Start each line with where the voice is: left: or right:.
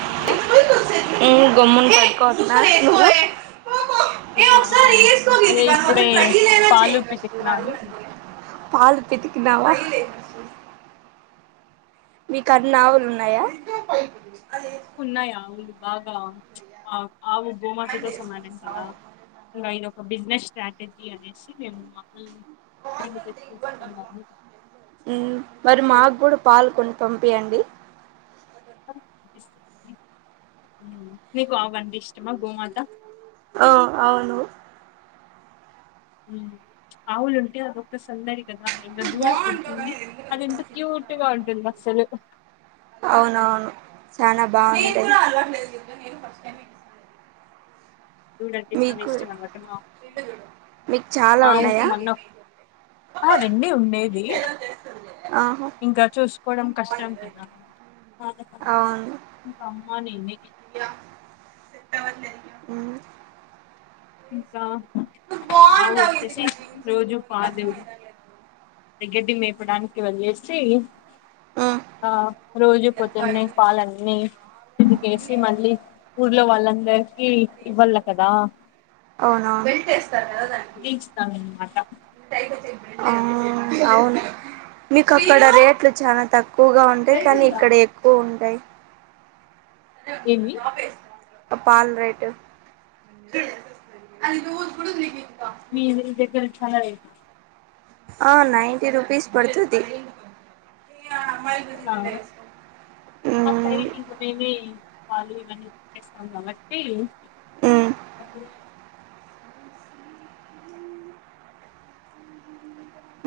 left: Hello
right: ఎ గమ్మునుండు పట్కోవద్దు [unintelligible]
left: నేనా అదే ఇప్పుడే పాలు పితికినాను
right: పాాలు పితికినావా మీకు అన్ని ఆవులు ఉన్నాయా
left: ఉన్నాయి ఆవులు బాగా ఆ అవు గోమాత తొ సమానం కద ఇంగ ఇది ఒక బిజినెస్ స్ట్రాటజీ అనేసి మేము ఆవుల్ని తీసుకున్నాము
right: ఉ మరి మాకు కూడా పాల్ కొని పంపీయండి
left: నీకు ఆవు అంటే ఇష్టమా గోమాత
right: ఆ అవును
left: ఉ ఆవులుంటే అదొక్క సందడి కదా ఇంకా దూడ పుడుతుంది అది ఎంత క్యూట్గా ఉంటుంది అస్సలు
right: అవునవును చాలా బాగుంటది
left: దూడంటే చాలా ఇష్టం అనమాట మా అమ్మ కి
right: మీకు చాలా
left: మా ఆవుకి
right: ఉన్నాయా
left: మొన్న ఆ రెండే ఉండేది
right: ఆహా
left: ఇంకా చూసుకోవడం కష్టం కదా
right: అవును
left: ఇంక అమ్మా నేనె
right: మ్మ్.
left: ఇంకా ఆవు వచ్చేసి రోజు పాలు గడ్డి మేపడానికి వెళ్లేేసి
right: మ్మ్.
left: ఆ రోజు పొద్దున్నే పాలన్నీ పితికేసి మళ్ళీ ఊర్లో వాళ్ళందరికి ఇవ్వాల కదా
right: అవునవును బెల్ట్ ఎస్తారా దానికి
left: ఇస్తాను అన్నమాట
right: ఆ అవును మీకు అక్కడ రేట్లు చాలా తక్కువగా ఉంటాయి కానీ ఇక్కడ ఎక్కువ ఉంటాయి అదే
left: ఏమి
right: టాప వేస్త [unintelligible] పాల రేటు
left: మీ ఇల్లు దగ్గర చాలలే
right: ఆ నైన్టీ రుపీస్ పడుతది మ్మ్
left: ైటి పాలు ఇవన్నీట్టేస్తాం కాబట్టీ
right: మ్మ్
left: అపుడు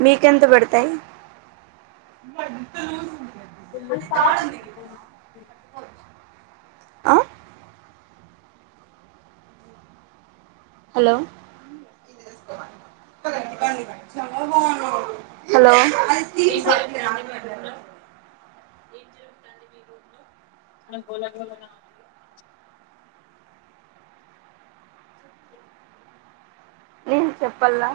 right: మీకెంత బడతాయి
left: ఉంగ
right: ఆ అలో హలో
left: ఇకా
right: ఏ
left: మన బోలా మ
right: నేన్ చెప్పల్లా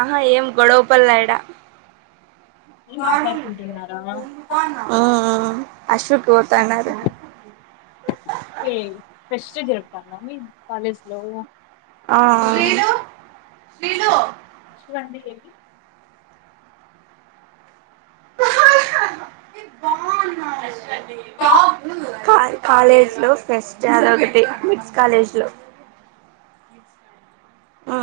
right: ఆహా ఏం గొడవ్పల్లాయడ అ
left: మాట్లాడుకుంటున్నారా
right: ఆ అస్రుక్
left: ఏయ్ ఫ్రెష్ జరుగుతాంద మి కాలేజ్ లో
right: అ ఆ
left: అండి ఏవి
right: [unintelligible] కా కాలేజ్ లో ఫెస్ట్ జారోకటి మిస్ కాలేజ్ లో ఆ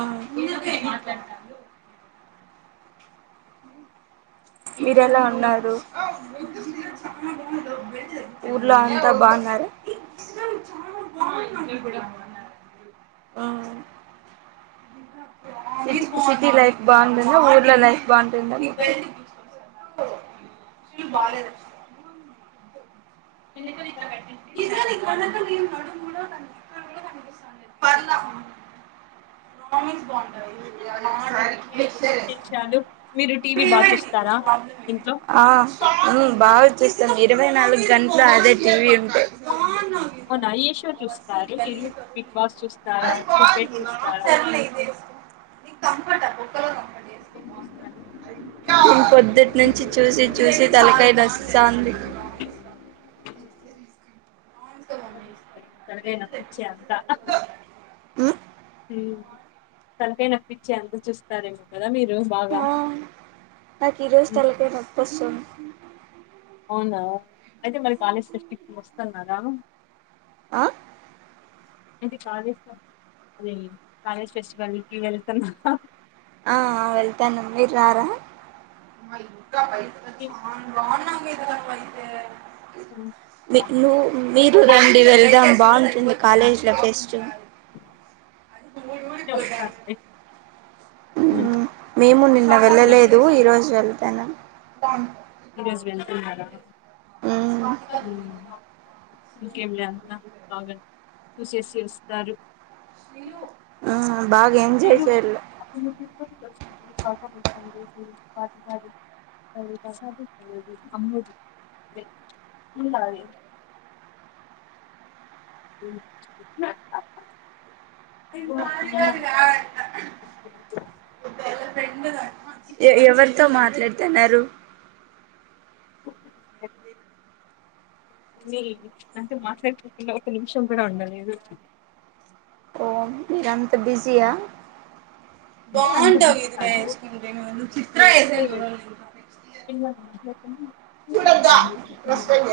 right: మీరెలా ఉన్నారు ఊర్లో అంత బాన్నా ఆ సిటీ లైఫ్ బాంటుందా ఊర్లో లైఫ్ బాంటుంద బాలెద్ డు మిన్స్ బాగుంటది
left: విశేషాలు మీరు టీవీ బాగా చూస్తారా ఇంట్లో
right: ఆ మ్ బాగ్ చూస్తాం ఇరవై నాలుగు గంట్లు అదే టీవీ ఉంటే
left: వారు మీరు బిగ్ బాస్ చూస్తారా క్రికెట్ చూస్తారా
right: ని కంఫర్ట పో
left: ఏం చూస్తారు
right: అ పొద్దుట్నుంచి చూసి చూసి తలకాయ్ నొస్తాంది
left: తలకాయ్ నొప్పించె అంత మ్ తలకాయ్ నొప్పించె అంత చూస్తారేమో కదా మీరు బాగా
right: ఆ నాక్ ఈరోజ్ తలకాయ్ నొప్పొస్తుంది
left: అవునా అయితే మరి కాలేజ్ ట్రిప్ కి వస్తున్నారా
right: ఆ
left: అ కాలేజ్ అదీ కాలేజ్ ఫెస్టివల్కి వెళ్తున్నా
right: ఆ ఆ వెళ్తాన్నం మీర్ రారా చాన్ బాగున్నావ్ ఇదిలా నువైతే నువ్ మీరు రండి వెళ్దాం బాగుంటుంది కాలేజ్ల ఫెస్ట్ [unintelligible]
left: వస్తానండి
right: మ్ మేము నిన్న
left: ఉమ్.
right: వెళ్ళలేదు ఈ రోజ్ వెళ్తానం
left: హె [unintelligible] ఇంకేం లేద బాగ చూసేసి వస్తారు
right: బాగ ఎం జేసారు
left: ఖ [unintelligible] అ ప్రసాద కదు అమ్మది ఇలాే [unintelligible]
right: ఎ ఎవరితో మాట్లాడుతున్నారు
left: అంటే మాట్లాడుకుంటన్నా ఒక నిమిషం కూడ ఉండలేదు
right: ఓ మీర్ రంత బిజయా
left: అంటే అంత
right: బాగుంటావు
left: బిజీ
right: ఇదిలా
left: కాదు
right: వేసుకుంటె చిత్ర యే చూ
left: పిల్ల [inaudible]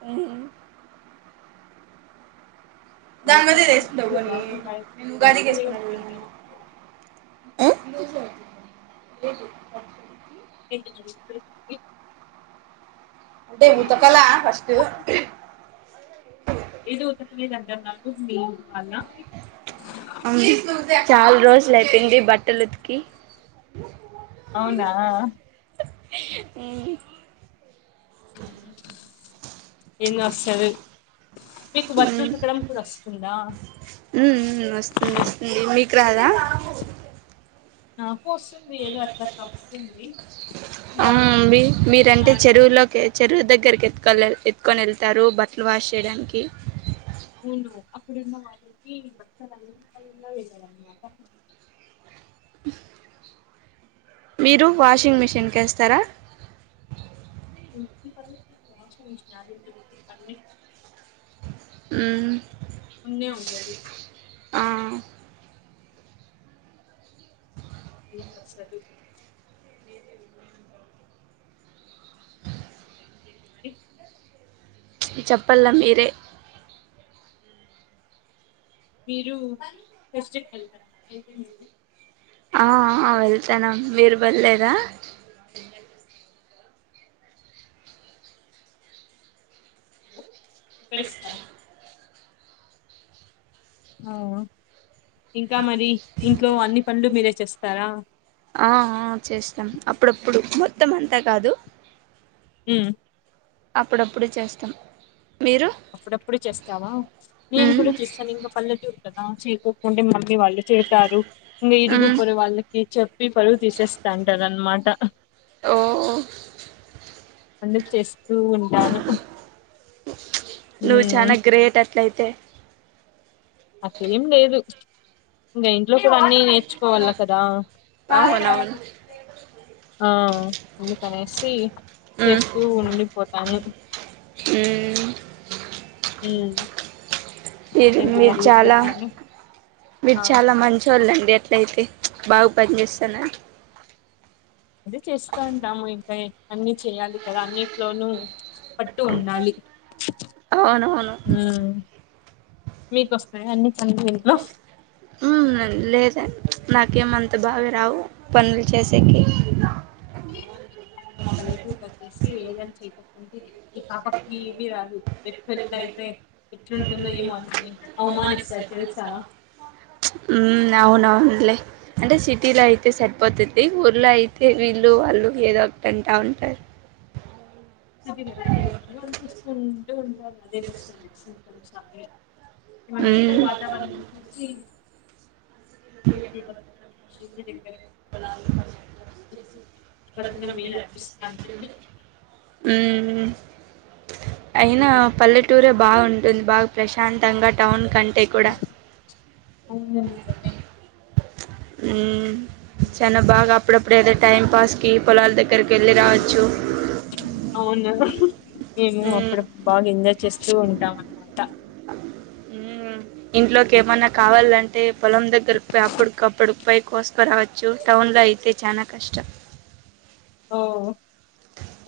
right: భు దాని మధ్య ఇది వేస్కుండవు
left: ఇప్పుడు
right: కానీ
left: బాగుంటాయి
right: నేను ఉగాదికి
left: వస్తూనే
right: వేసుకున్నా
left: ఉంటారు
right: అ
left: ఏ
right: అంటే ఉతకల ఫస్ట్
left: ఏదోకటి మీ దగ్గర నాకు [unintelligible]
right: అవును చాల రోజులు అయిపోయింది బట్టలు ఉతికి
left: అవునా
right: ఉమ్
left: హ ఎన్ వస్తది మీకు బట్టలు ఉతుకడం కూడా వస్తుందా
right: మ్ మ్ వస్తుంది మీకు రాదా
left: నా ఏదో అట్లట్ల వస్తుంది
right: అవును మీ మీరంటే చెరువులోకి చెరువు దగ్గరికి ఎత్తుకని ఎతుకొని వెళ్తు త్తరు బట్టలు వాష్ చేయడానికి
left: అవును అప్పుడున్న వాళ్ళకి [unintelligible]
right: మీరు వాషింగ్ మిషిన్కి వేస్తార
left: [inaudible] ఉండే ఉన్నది ఇ సలు ఇ
right: చెప్పలా మీరే
left: మీరు ఫస్ట్ వెళ్తడిడి
right: అఆ వెళ్తాను మీరు బల్లేదా
left: బెషేట్ ఆ ఇంకా మరి ఇంట్లో అన్ని పనులు మీరే చేస్తారా
right: ఆ ఆ చేస్తాం అప్పుడప్పుడు మొత్తం అంతా కాదు
left: ఊ
right: అప్పుడప్పుడు చేస్తాం మీరు
left: అప్పుడప్పుడు చేస్తావా నేను కూడా చేస్తాను ఇంకా పల్లెటూరు కదా చేయకోకుంటే మళ్ళీ మివాళ్ళు చేస్తారు ఇంకా ఇరుగుపొరుగు వాళ్ళకి చెప్పి పరువు తీసేస్తంటారు అనమాట
right: ఓ ఓ
left: అందుకు చేస్తూ ఉంటారు
right: నువ్వు చానా గ్రేట్ అట్లయితే
left: అట్లే ఏం లేదు ఇంగా ఇంట్లో ఇవన్నీ తేచ్చుకోవాల కదా
right: అవునవును
left: ఆ అందుకనేసి
right: మ్మ్
left: చేస్తూ ఉండిపోతాను.
right: ఉమ్.
left: ఉమ్.
right: మీరు
left: ఇంకేంటి
right: మీరు
left: మరి
right: చాలా
left: విశేషాలు
right: మీరు
left: ఆ
right: చాలా మంచోళ్ళండి. అట్లా అయితే బాగా పనిజేస్తున్నారు
left: అదే చేస్తా ఉంటాము. ఇంకా అన్ని చేయాలి కదా అన్నిట్లోనూ పట్టు ఉండాలి.
right: అవునవును
left: మీ కొస్తయా అన్నీ
right: ఉమ్ లేదండి నాకేమం త బాగరావు పనులు చేసేకి
left: పల్లెటూరు వచ్చేసి ఏదనా చేసుకోకుంటి ఇపాపక్క్ ఏవి రాదు రేప్ పెళ్ళి అయితే ఎట్లుంటుందో ఏమోని అవమానిస్తారు. తెలుసా
right: ఉమ్ అవునవును అంటే సిటీలో అయితే సరిపోతుంది. ఊర్లో అయితే వీళ్ళు వాళ్ళు ఏదో ఒకటంటా ఉంటారు.
left: అదే మేడం ఎవరి పని వాళ్ళుచేసుకుంటూ ఉండాలి అదే బెస్ట్ [unintelligible] వన్ వీక్క్
right: మ్మ్
left: తర్వాత వాళ్ళను చూసి
right: పోయి ఎక్కడ బతకడం
left: శుద్ది దింపే
right: ప్రతి
left: బతకడం
right: దినం
left: మేలు
right: మీరే
left: అనిపిస్తుంది
right: అర్పిస్తున్నట్టుంది. ఉమ్. అయినా పల్లెటూరే బాగుంటుంది. బాగా ప్రశాంతంగా టౌన్ కంటే కూడా
left: అవునండి. నిజమే
right: ఉమ్ చానా బాగా అప్పుడప్పుడు ఏదో టైం పాస్కి పొలాల దగ్గర కర్కి యెళ్ళి రావచ్చు
left: అవును మేము
right: మ్మ్.
left: అప్పుడప్పుడు బాగా ఎంజాయ్ చేస్తూ ఉంటాం అన్నమాట
right: ఉమ్. ఇంట్లోకి ఏమన్నా కావాలంటే పొలం దగ్గరకి పోయి, అప్పుడుకప్పుడు పోయి కోసుకరావచ్చు. టౌన్ లో అయి అయితే చానా కష్టం
left: ఓ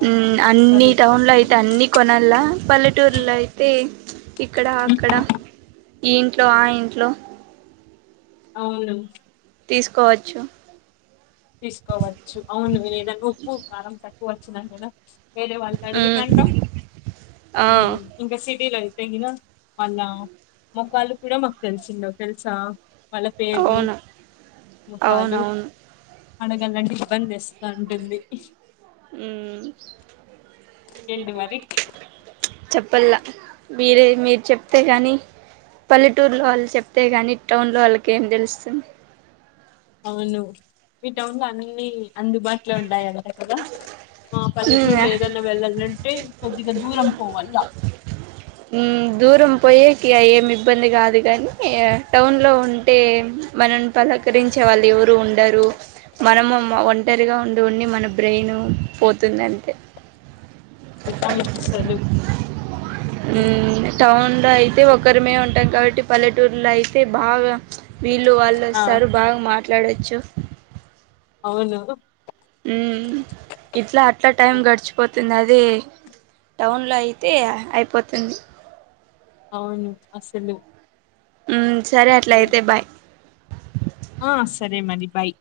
left: అవును
right: ఉమ్ అన్ని
left: అసలు
right: టౌన్ లో అయితే అన్ని కొనాలా పల్లెటూరులో అయితే ఇక్కడ అక్కడ ఈ ఇంట్లో ఆ ఇంట్లో
left: అవును
right: తీసుకోవచ్చు.
left: తీసుకోవచ్చు అవును ఏదనా ఉప్పు కారం తక్కువ వచ్చిన గూడా వేరె వాళ్ళ
right: మ్మ్.
left: అడుగుతారు
right: ఆ,
left: ఉమ్ ఇంకా సిటీలో అయితే తెగిన వాళ్ళ మొకాళ్లు కూడా మాకు తెలిసుండవు తెలుసా వాళ్ళ పేర్లు
right: అవును
left: ముఖాలు
right: అవునవును
left: అడగలాంటే ఇబ్బంది ఇస్తా అంటుంది
right: ఉమ్. ఇంకేంటి మరి చెప్పల్లా మీరే మీరు చెప్తే గానీ పల్లెటూరులో వాళ్ళు చెప్తే గాని, టౌన్ లో వాళ్ళకి ఏం దెలుస్తుంది.
left: అవును. మీ టౌన్ లో అన్నీ అందుబాటులో ఉంటాయంట కదా! ఆ పల్లెటూరులో ఏదన్నా వెళ్ళాలంటే కొద్దిగా దూరం పోవాలా
right: ఉమ్ దూ పోయేకి ఏమి ఇబ్బంది గాదు కానీ టౌన్లో ఉంటే మనం పలకరించే వాళ్ళు ఎవరు ఉండరు మనము ఒం ఒంటరిగా ఉండి ఉండి మన బ్రెయిన్ పోతుందంతే
left: ఎగ్జామ్ ఉంది సదు
right: మ్ టౌన్లో అయితే ఒకరిమే ఉంటాం కాబట్టి పల్లెటూర్లో అయితే బాగా వీళ్ళు
left: ఆ
right: వాళ్ళుస్తారు బాగా మాట్లాడొచ్చు
left: అవును
right: ఉ మ్ ఇట్లా అట్లా టైం గడిచిపో తుంది అదే టౌన్లో అయితే అయిపోతుంది
left: అవును అసలు
right: మ్ సరే అట్ల
left: ఉమ్.
right: అయితే బాయ్
left: ఆ సరే మరి బాయ్